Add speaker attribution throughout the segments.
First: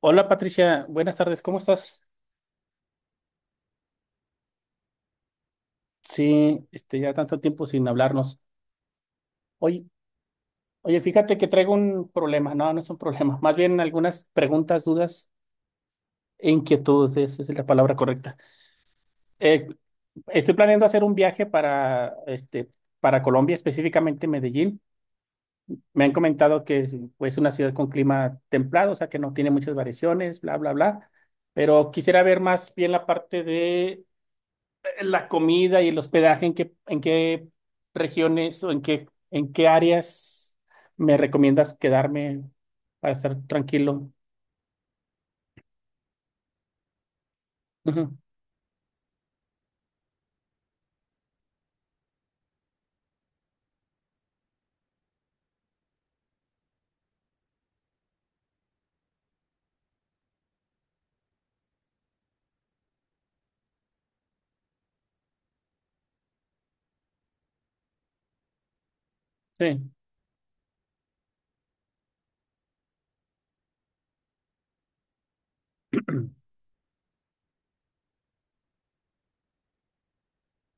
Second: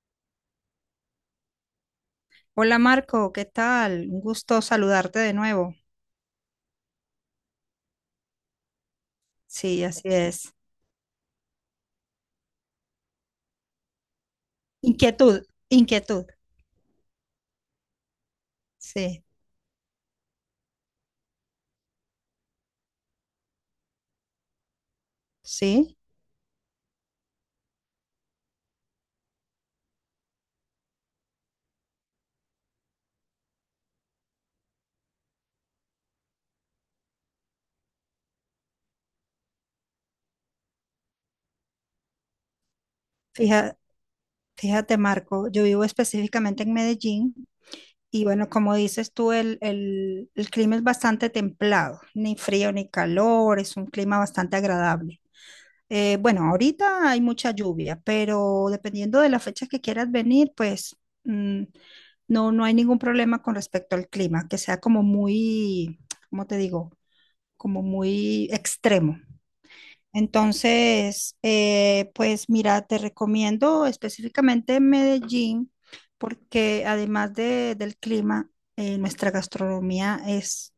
Speaker 1: Hola Patricia, buenas tardes, ¿cómo estás?
Speaker 2: Hola Marco, ¿qué tal? Un gusto saludarte de nuevo.
Speaker 1: Sí, ya tanto tiempo sin hablarnos. Oye,
Speaker 2: Sí, así es.
Speaker 1: oye, fíjate que traigo un problema, no, no es un problema, más bien algunas preguntas, dudas
Speaker 2: Inquietud, inquietud.
Speaker 1: e inquietudes, esa es la palabra correcta.
Speaker 2: Sí,
Speaker 1: Eh, estoy planeando hacer un viaje para Colombia, específicamente Medellín.
Speaker 2: sí.
Speaker 1: Me han comentado que es pues, una ciudad con clima templado, o sea que no tiene muchas variaciones, bla, bla, bla, pero quisiera ver más bien la parte de la comida y el hospedaje, ¿en qué regiones o en qué áreas me recomiendas quedarme para estar
Speaker 2: Fija-
Speaker 1: tranquilo?
Speaker 2: Fíjate Marco, yo vivo específicamente en Medellín
Speaker 1: Ujú.
Speaker 2: y bueno, como dices tú, el clima es bastante templado, ni frío ni calor, es un clima bastante agradable. Bueno, ahorita hay mucha lluvia, pero dependiendo de la fecha que quieras venir, pues mm, no hay ningún problema con respecto al clima, que sea como muy, ¿cómo te digo? Como muy extremo.
Speaker 1: Sí.
Speaker 2: Entonces, pues mira, te recomiendo específicamente Medellín, porque además del clima, nuestra gastronomía es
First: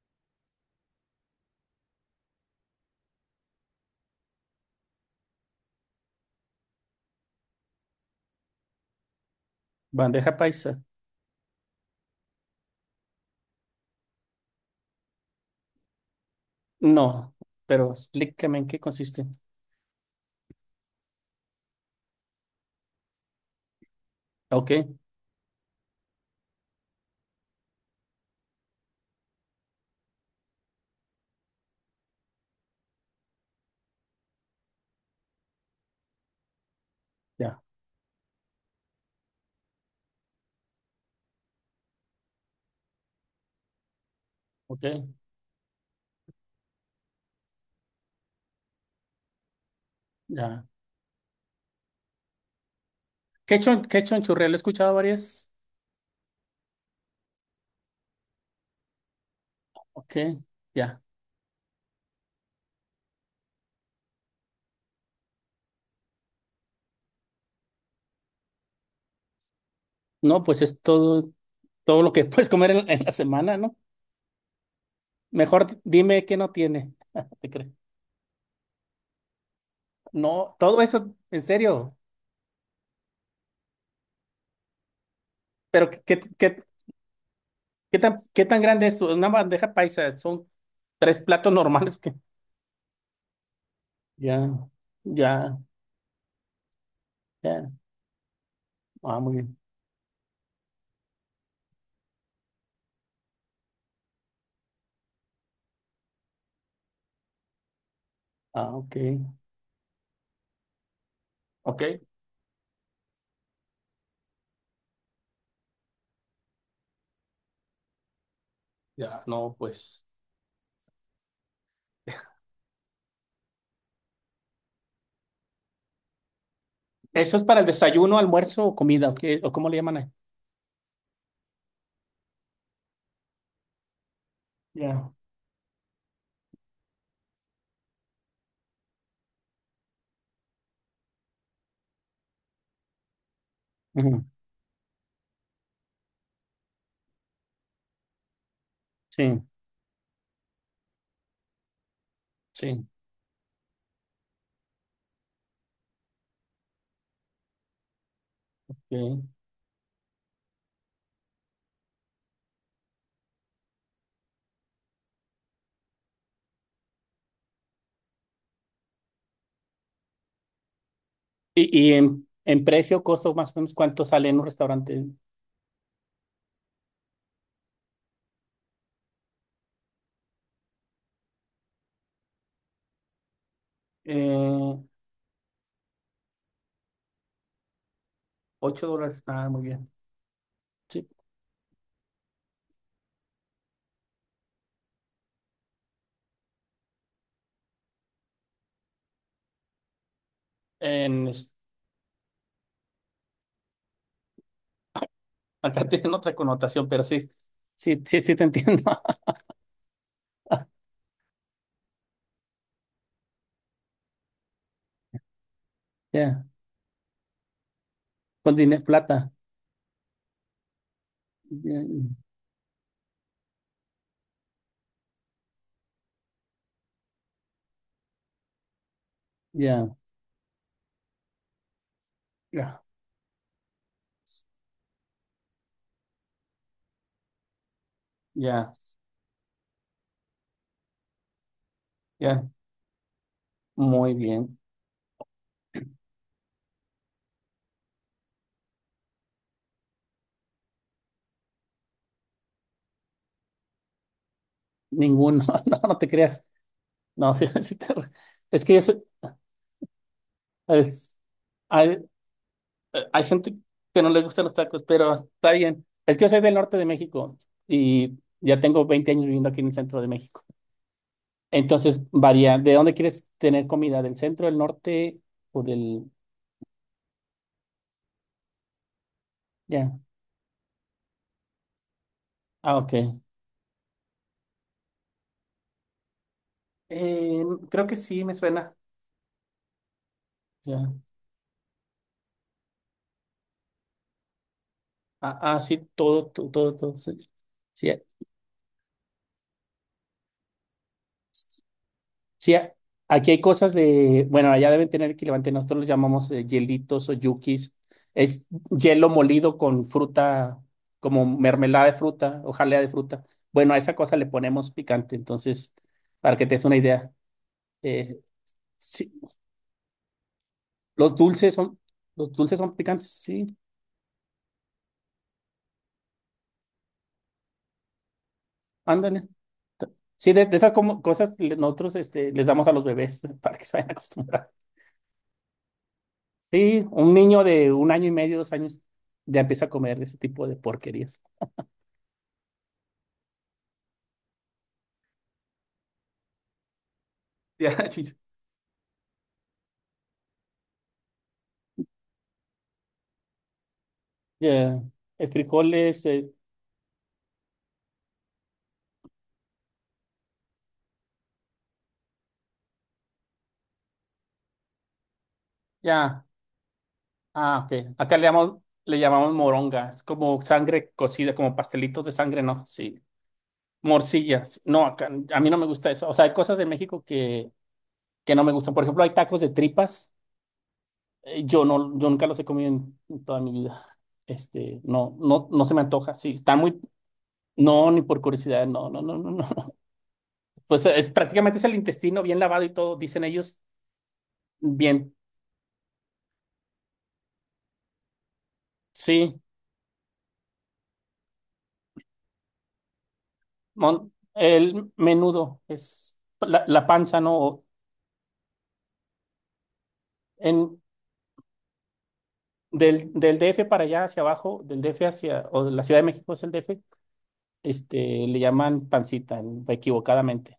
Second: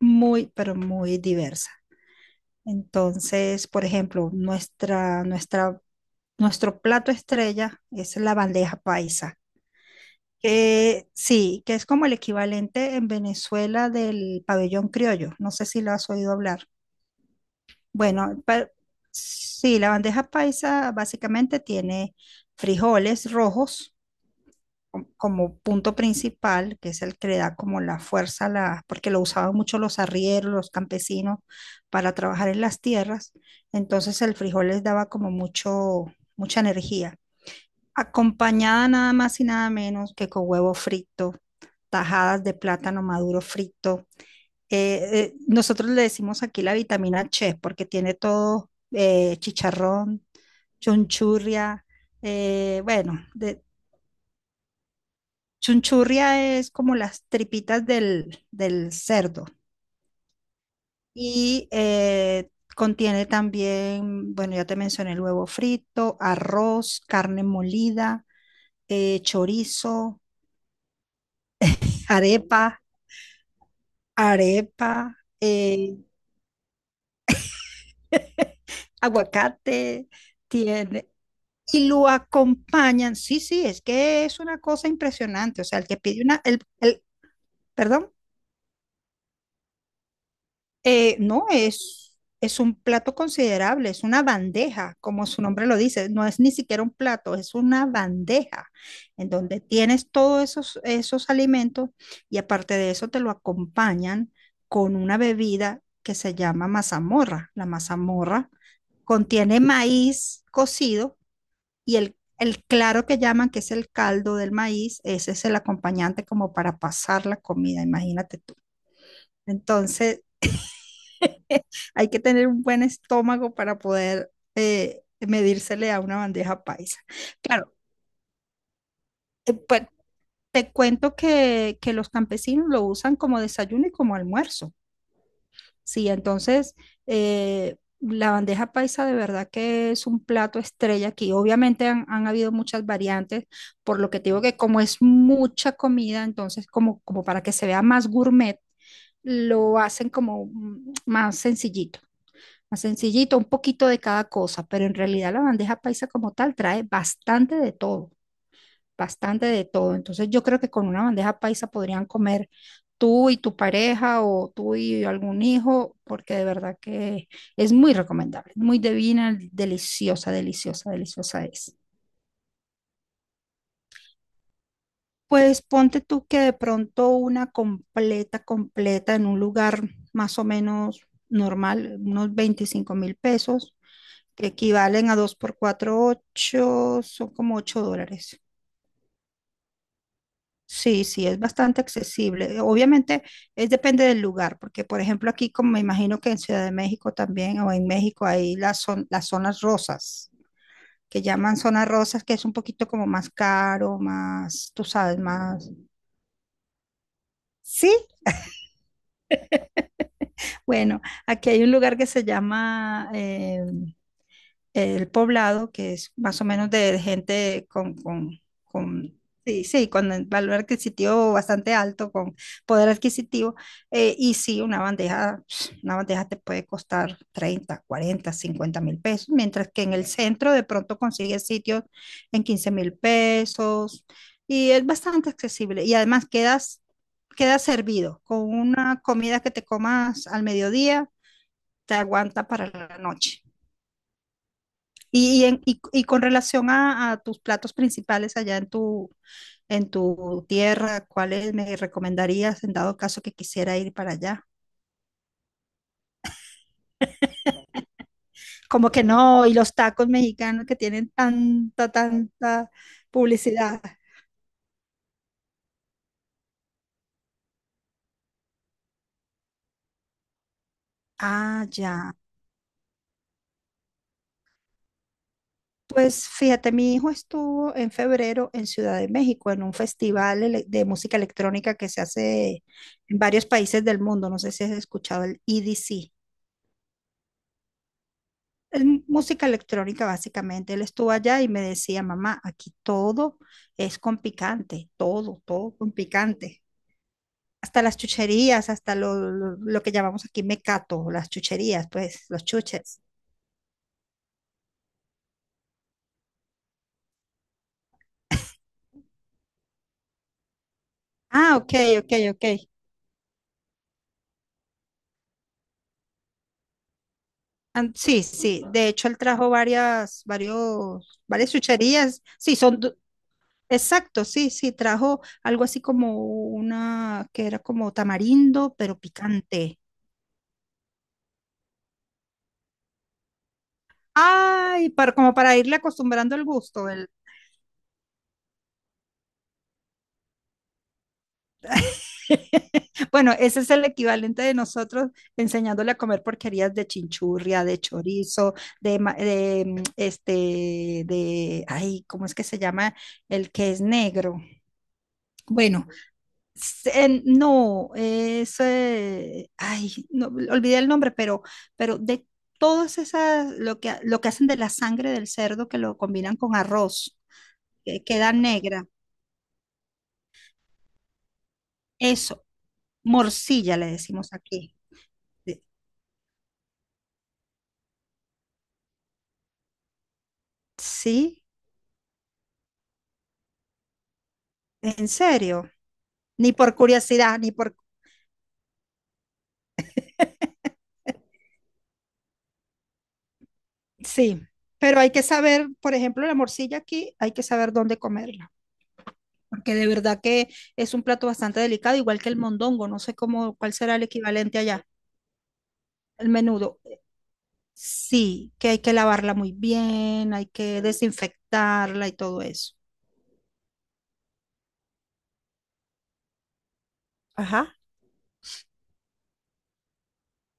Speaker 2: muy, pero muy diversa. Entonces, por ejemplo, nuestra, nuestra nuestro plato estrella es la bandeja paisa,
Speaker 1: Bandeja paisa.
Speaker 2: que sí, que es como el equivalente en Venezuela del pabellón criollo. No sé si lo has oído hablar.
Speaker 1: No, pero
Speaker 2: Bueno,
Speaker 1: explícame en qué consiste.
Speaker 2: sí, la bandeja paisa básicamente tiene frijoles rojos
Speaker 1: Ok,
Speaker 2: como punto principal, que es el que le da como la fuerza, a la, porque lo usaban mucho los arrieros, los campesinos, para trabajar en las tierras. Entonces el frijol les daba como mucho, mucha energía.
Speaker 1: ya,
Speaker 2: Acompañada nada más y nada menos que con huevo frito, tajadas de plátano maduro frito.
Speaker 1: ok,
Speaker 2: Nosotros le decimos aquí la vitamina Che porque tiene todo chicharrón,
Speaker 1: ya.
Speaker 2: chunchurria, bueno,
Speaker 1: Quechua, quechua en churrel, he escuchado varias.
Speaker 2: chunchurria es como las tripitas del cerdo
Speaker 1: Ok, ya.
Speaker 2: y contiene también, bueno, ya te mencioné el huevo frito, arroz, carne molida, chorizo,
Speaker 1: No, pues es todo, todo lo que puedes comer
Speaker 2: arepa.
Speaker 1: en la semana, ¿no?
Speaker 2: arepa,
Speaker 1: Mejor dime qué no tiene. Te creo.
Speaker 2: aguacate,
Speaker 1: No, todo
Speaker 2: tiene,
Speaker 1: eso, en
Speaker 2: y
Speaker 1: serio.
Speaker 2: lo acompañan. Sí, sí, es que es una cosa impresionante. O sea, el
Speaker 1: Pero
Speaker 2: que
Speaker 1: ¿qué, qué,
Speaker 2: pide una,
Speaker 1: qué- qué
Speaker 2: perdón,
Speaker 1: tan, qué tan grande es una bandeja paisa? Son tres
Speaker 2: No,
Speaker 1: platos normales que
Speaker 2: es un plato considerable, es una
Speaker 1: ya,
Speaker 2: bandeja, como su
Speaker 1: ya,
Speaker 2: nombre lo dice, no es ni siquiera un plato, es
Speaker 1: ya.
Speaker 2: una bandeja
Speaker 1: Ah,
Speaker 2: en
Speaker 1: muy bien.
Speaker 2: donde tienes todos esos alimentos y aparte de eso te lo acompañan con una bebida que se llama mazamorra. La mazamorra
Speaker 1: Ah, ok.
Speaker 2: contiene maíz cocido
Speaker 1: Ok,
Speaker 2: y el claro que llaman, que es el caldo del maíz, ese es el acompañante como para pasar la comida, imagínate tú.
Speaker 1: ya, no, pues.
Speaker 2: Entonces, hay que tener un buen estómago para poder medírsele a una bandeja paisa.
Speaker 1: ¿Eso es para el
Speaker 2: Claro,
Speaker 1: desayuno, almuerzo o comida? ¿O o cómo le
Speaker 2: pues
Speaker 1: llaman ahí?
Speaker 2: te cuento que los campesinos lo usan como desayuno y como almuerzo.
Speaker 1: Ya.
Speaker 2: Sí, entonces la bandeja paisa de verdad que es un plato estrella aquí. Obviamente han habido muchas variantes, por lo que
Speaker 1: Ujú.
Speaker 2: te digo que como es mucha comida, entonces como para que se vea más gourmet,
Speaker 1: Sí,
Speaker 2: lo hacen como más sencillito. Más
Speaker 1: sí.
Speaker 2: sencillito, un poquito de cada cosa, pero en realidad la bandeja paisa como tal trae bastante de todo,
Speaker 1: Ok.
Speaker 2: bastante de todo. Entonces yo creo que con una bandeja paisa podrían comer tú y tu pareja o tú y algún hijo, porque de verdad que es muy recomendable, muy divina, deliciosa, deliciosa, deliciosa es.
Speaker 1: ¿Y en precio, costo, más o menos, cuánto sale en un restaurante?
Speaker 2: Pues ponte tú que de pronto una completa, completa en un lugar más o menos normal, unos 25.000 pesos, que
Speaker 1: Eh,
Speaker 2: equivalen a 2 por 4 8 son como $8.
Speaker 1: $8. Ah, muy bien.
Speaker 2: Sí,
Speaker 1: Sí.
Speaker 2: sí, es bastante accesible. Obviamente es depende del lugar, porque por ejemplo aquí, como me imagino que en Ciudad de México también o en México hay las zonas rosas, que
Speaker 1: En, es-
Speaker 2: llaman zonas rosas, que es un poquito como más caro, más, tú sabes, más...
Speaker 1: acá tiene otra connotación, pero sí,
Speaker 2: Sí,
Speaker 1: sí, sí, sí te entiendo.
Speaker 2: bueno, aquí hay un lugar que se llama El Poblado, que es más o
Speaker 1: Ya.
Speaker 2: menos de gente con, con,
Speaker 1: Con tienes
Speaker 2: con
Speaker 1: plata.
Speaker 2: sí, sí, con el valor adquisitivo bastante
Speaker 1: Ya,
Speaker 2: alto, con poder adquisitivo. Y sí, una bandeja, una bandeja te puede costar 30, 40, 50.000 pesos, mientras que en
Speaker 1: ya,
Speaker 2: el centro de pronto consigues sitios en quince
Speaker 1: ya,
Speaker 2: mil pesos. Y es bastante accesible. Y además quedas servido con
Speaker 1: ya,
Speaker 2: una comida que te comas al mediodía te aguanta
Speaker 1: ya.
Speaker 2: para la noche.
Speaker 1: Muy bien.
Speaker 2: Y con relación a tus platos principales allá en tu tierra, ¿cuáles me recomendarías en dado caso que quisiera ir para allá?
Speaker 1: Ninguno. No, no te creas. No, sí, sí te- Es que yo
Speaker 2: Como
Speaker 1: soy-
Speaker 2: que no, y los tacos mexicanos que tienen
Speaker 1: es-
Speaker 2: tanta,
Speaker 1: hay,
Speaker 2: tanta
Speaker 1: hay gente
Speaker 2: publicidad.
Speaker 1: que no le gustan los tacos, pero está bien. Es que yo soy del norte de México y ya tengo 20 años viviendo aquí en el centro de México.
Speaker 2: Ah,
Speaker 1: Entonces,
Speaker 2: ya.
Speaker 1: varía. ¿De dónde quieres tener comida? ¿Del centro, del norte o del...?
Speaker 2: Pues fíjate, mi hijo estuvo en febrero en Ciudad de México en un
Speaker 1: Ya.
Speaker 2: festival de música electrónica que se hace
Speaker 1: Ah, ok.
Speaker 2: en varios países del mundo. No sé si has escuchado el EDC.
Speaker 1: Eh, creo que sí, me suena.
Speaker 2: Es música electrónica básicamente. Él estuvo allá y me decía, mamá, aquí todo es con picante,
Speaker 1: Ah,
Speaker 2: todo,
Speaker 1: ah,
Speaker 2: todo
Speaker 1: sí,
Speaker 2: con
Speaker 1: todo, todo,
Speaker 2: picante.
Speaker 1: todo, todo. Sí,
Speaker 2: Hasta
Speaker 1: sí,
Speaker 2: las chucherías, hasta lo que llamamos aquí mecato, las chucherías, pues, los
Speaker 1: sí,
Speaker 2: chuches.
Speaker 1: aquí hay cosas de, bueno, allá deben tener equivalente, nosotros los llamamos hielitos o yukis. Es hielo molido con fruta, como
Speaker 2: Ah, ok,
Speaker 1: mermelada de
Speaker 2: ok,
Speaker 1: fruta
Speaker 2: ok.
Speaker 1: o jalea de fruta. Bueno, a esa cosa le ponemos picante, entonces, para que te des una idea. Eh,
Speaker 2: Sí, sí. De hecho,
Speaker 1: sí,
Speaker 2: él trajo varias,
Speaker 1: los
Speaker 2: varios, varias
Speaker 1: dulces son,
Speaker 2: chucherías.
Speaker 1: los
Speaker 2: Sí,
Speaker 1: dulces son
Speaker 2: son,
Speaker 1: picantes, sí,
Speaker 2: exacto, sí, sí. Trajo algo así como una que era como tamarindo, pero
Speaker 1: ándale.
Speaker 2: picante.
Speaker 1: Sí, de esas como, nosotros les damos a los bebés para que se vayan acostumbrando.
Speaker 2: Ay, para, como para irle acostumbrando el
Speaker 1: Sí,
Speaker 2: gusto.
Speaker 1: un niño de un año y medio, 2 años, ya empieza a comer ese tipo de porquerías.
Speaker 2: Bueno, ese es el equivalente de nosotros enseñándole a comer porquerías de chinchurria, de
Speaker 1: Ya, chis.
Speaker 2: chorizo, de, de este, de, ay, ¿cómo es que se llama? El que es negro.
Speaker 1: Ya, el frijol
Speaker 2: Bueno,
Speaker 1: es,
Speaker 2: no, ay, no, olvidé el nombre, pero de todas esas, lo que hacen de la sangre del cerdo que lo
Speaker 1: ya,
Speaker 2: combinan con arroz,
Speaker 1: ah, ok.
Speaker 2: que
Speaker 1: Acá le
Speaker 2: queda
Speaker 1: llamamos,
Speaker 2: negra.
Speaker 1: le llamamos moronga, es como sangre cocida, como pastelitos de sangre,
Speaker 2: Eso,
Speaker 1: ¿no? Sí.
Speaker 2: morcilla le decimos
Speaker 1: Morcillas,
Speaker 2: aquí.
Speaker 1: no, acá, a mí no
Speaker 2: De-
Speaker 1: me gusta eso. O sea, hay cosas de México que no me gustan. Por ejemplo, hay tacos de tripas.
Speaker 2: Sí,
Speaker 1: Yo no, yo nunca los he comido en toda mi vida. Este,
Speaker 2: en
Speaker 1: no, no, no
Speaker 2: serio.
Speaker 1: se me antoja. Sí,
Speaker 2: Ni
Speaker 1: están
Speaker 2: por
Speaker 1: muy,
Speaker 2: curiosidad, ni por...
Speaker 1: no, ni por curiosidad, no, no, no, no, no. Pues prácticamente es el intestino bien lavado y todo, dicen ellos.
Speaker 2: Sí, pero hay
Speaker 1: Bien,
Speaker 2: que saber, por ejemplo, la morcilla aquí, hay que saber dónde comerla,
Speaker 1: sí.
Speaker 2: porque de verdad que es un plato bastante delicado, igual que el mondongo, no sé cómo, cuál será el
Speaker 1: mon-
Speaker 2: equivalente allá,
Speaker 1: el menudo es
Speaker 2: el
Speaker 1: la,
Speaker 2: menudo.
Speaker 1: la panza, ¿no? O
Speaker 2: Sí, que hay que lavarla muy bien, hay
Speaker 1: En,
Speaker 2: que desinfectarla y todo eso.
Speaker 1: del, del DF para allá hacia abajo, del DF hacia, o de la Ciudad de México es el DF,
Speaker 2: Ajá.
Speaker 1: este, le llaman pancita, equivocadamente.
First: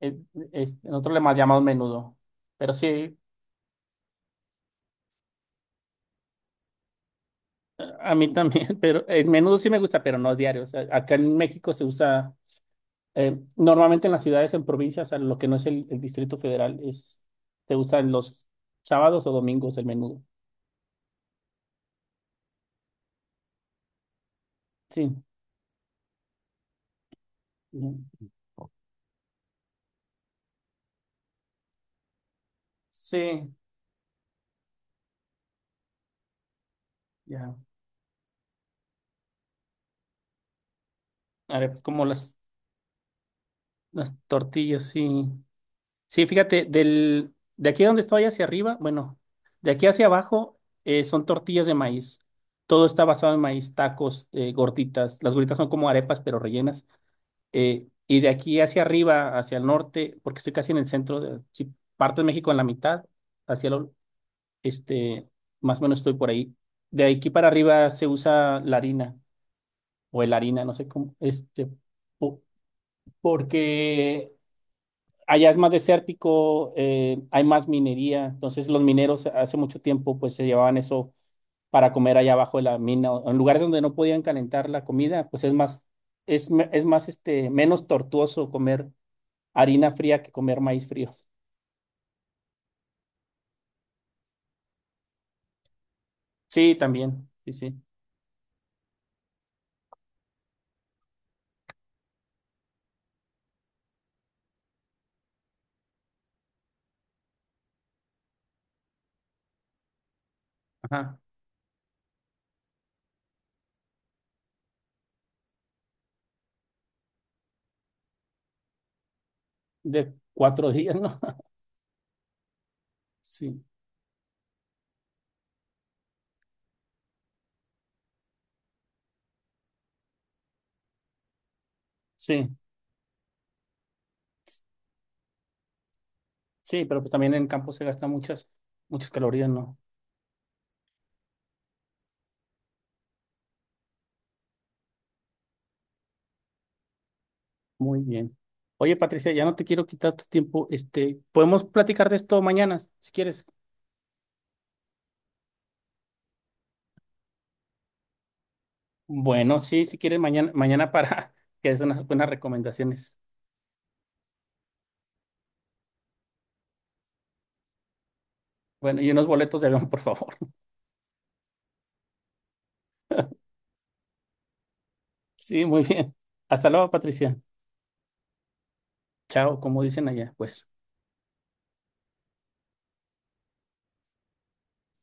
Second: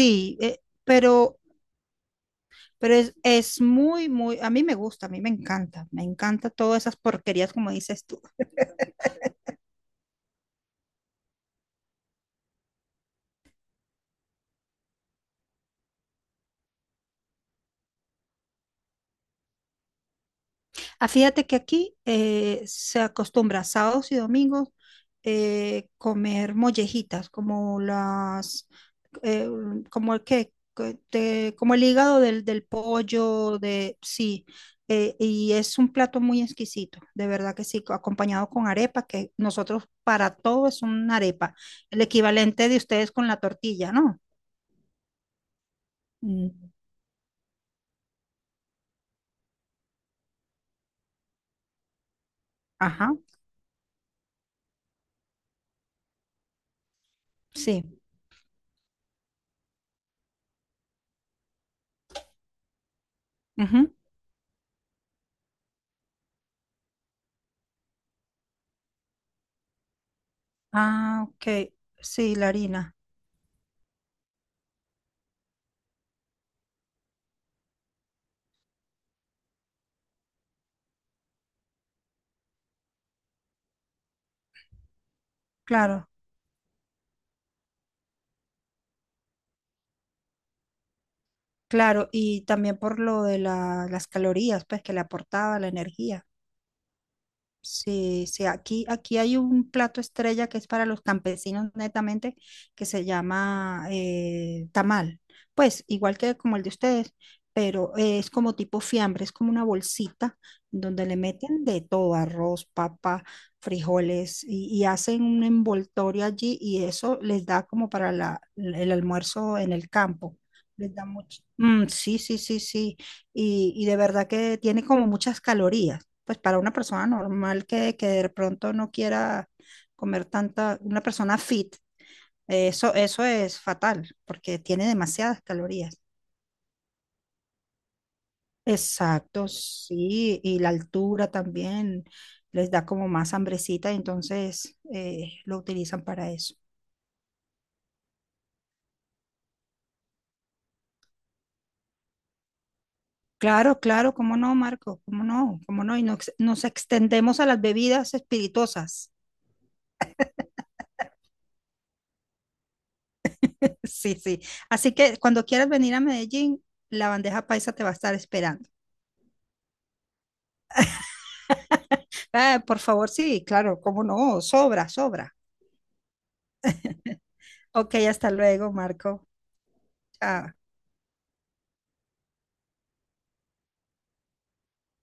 Speaker 1: Eh,
Speaker 2: eh,
Speaker 1: nosotros le más
Speaker 2: pero
Speaker 1: llamamos menudo. Pero
Speaker 2: Pero es,
Speaker 1: sí,
Speaker 2: es muy, muy, a mí me gusta, a mí me encanta todas esas porquerías como dices
Speaker 1: a
Speaker 2: tú.
Speaker 1: mí también, pero el menudo sí me gusta, pero no diario. O sea, acá en México se usa. Normalmente en las ciudades, en provincias, en lo que no es el Distrito Federal, se usan los sábados o domingos el menudo.
Speaker 2: Ah, fíjate que aquí se acostumbra sábados y domingos
Speaker 1: Sí,
Speaker 2: comer mollejitas, como
Speaker 1: ujú.
Speaker 2: las, eh, como el que, como el hígado del
Speaker 1: Sí,
Speaker 2: pollo, de, sí, y es un plato muy exquisito, de
Speaker 1: ya.
Speaker 2: verdad que sí, acompañado con arepa, que nosotros para todo es una arepa,
Speaker 1: A ver, pues,
Speaker 2: el
Speaker 1: como las,
Speaker 2: equivalente de ustedes con la tortilla,
Speaker 1: las
Speaker 2: ¿no?
Speaker 1: tortillas, sí. Sí, fíjate,
Speaker 2: Mm.
Speaker 1: de aquí donde estoy hacia arriba, bueno, de aquí hacia abajo son tortillas de maíz. Todo está
Speaker 2: Ajá.
Speaker 1: basado en maíz, tacos, gorditas. Las gorditas son como arepas, pero rellenas.
Speaker 2: Sí.
Speaker 1: Y de aquí hacia arriba, hacia el norte, porque estoy casi en el centro, si parto de México en la mitad, hacia el,
Speaker 2: Ujú.
Speaker 1: este, más o menos estoy por ahí. De aquí para arriba se usa la harina o el harina, no sé cómo,
Speaker 2: Ah, ok. Sí,
Speaker 1: po-
Speaker 2: la harina.
Speaker 1: porque allá es más desértico, hay más minería, entonces los mineros hace mucho tiempo pues se llevaban eso para comer allá abajo de la mina, o en lugares donde no podían calentar la comida, pues es más,
Speaker 2: Claro,
Speaker 1: es, me- es más, este, menos tortuoso comer harina fría que comer maíz frío.
Speaker 2: claro. Y también por lo de las calorías, pues que le aportaba la energía.
Speaker 1: Sí, también. Sí, sí.
Speaker 2: Sí, sí, aquí hay un plato estrella que es para los campesinos netamente, que se llama tamal. Pues igual que como el de ustedes, pero es como tipo fiambre, es como una bolsita donde le
Speaker 1: Ajá.
Speaker 2: meten de todo, arroz, papa, frijoles, y hacen un envoltorio allí y eso les da como para el almuerzo en el
Speaker 1: De
Speaker 2: campo.
Speaker 1: 4 días,
Speaker 2: Les da
Speaker 1: ¿no?
Speaker 2: mucho. Mm, sí, sí, sí, sí.
Speaker 1: Sí,
Speaker 2: Y de verdad que tiene como muchas calorías pues para una persona normal que de pronto no quiera comer tanta, una persona fit,
Speaker 1: sí.
Speaker 2: eso es fatal porque tiene demasiadas calorías.
Speaker 1: Sí, pero pues también en campo se gastan muchas, muchas
Speaker 2: Exacto,
Speaker 1: calorías, ¿no?
Speaker 2: sí, y la altura también les da como más hambrecita, entonces lo utilizan para eso.
Speaker 1: Muy bien. Oye, Patricia, ya no te quiero quitar tu tiempo. Podemos platicar de esto mañana, si quieres.
Speaker 2: Claro, claro, cómo no, Marco, cómo no, y nos extendemos a las bebidas espirituosas.
Speaker 1: Bueno, sí, si quieres, mañana para que des unas buenas recomendaciones.
Speaker 2: Sí, sí. Así que cuando quieras venir a Medellín, la bandeja paisa te va a estar esperando.
Speaker 1: Bueno, y unos boletos de avión, por favor.
Speaker 2: Ah, por favor, sí, claro, cómo no, sobra, sobra.
Speaker 1: Sí, muy bien. Hasta luego, Patricia.
Speaker 2: Ok, hasta luego, Marco.
Speaker 1: Chao, como dicen allá,
Speaker 2: Chao.
Speaker 1: pues.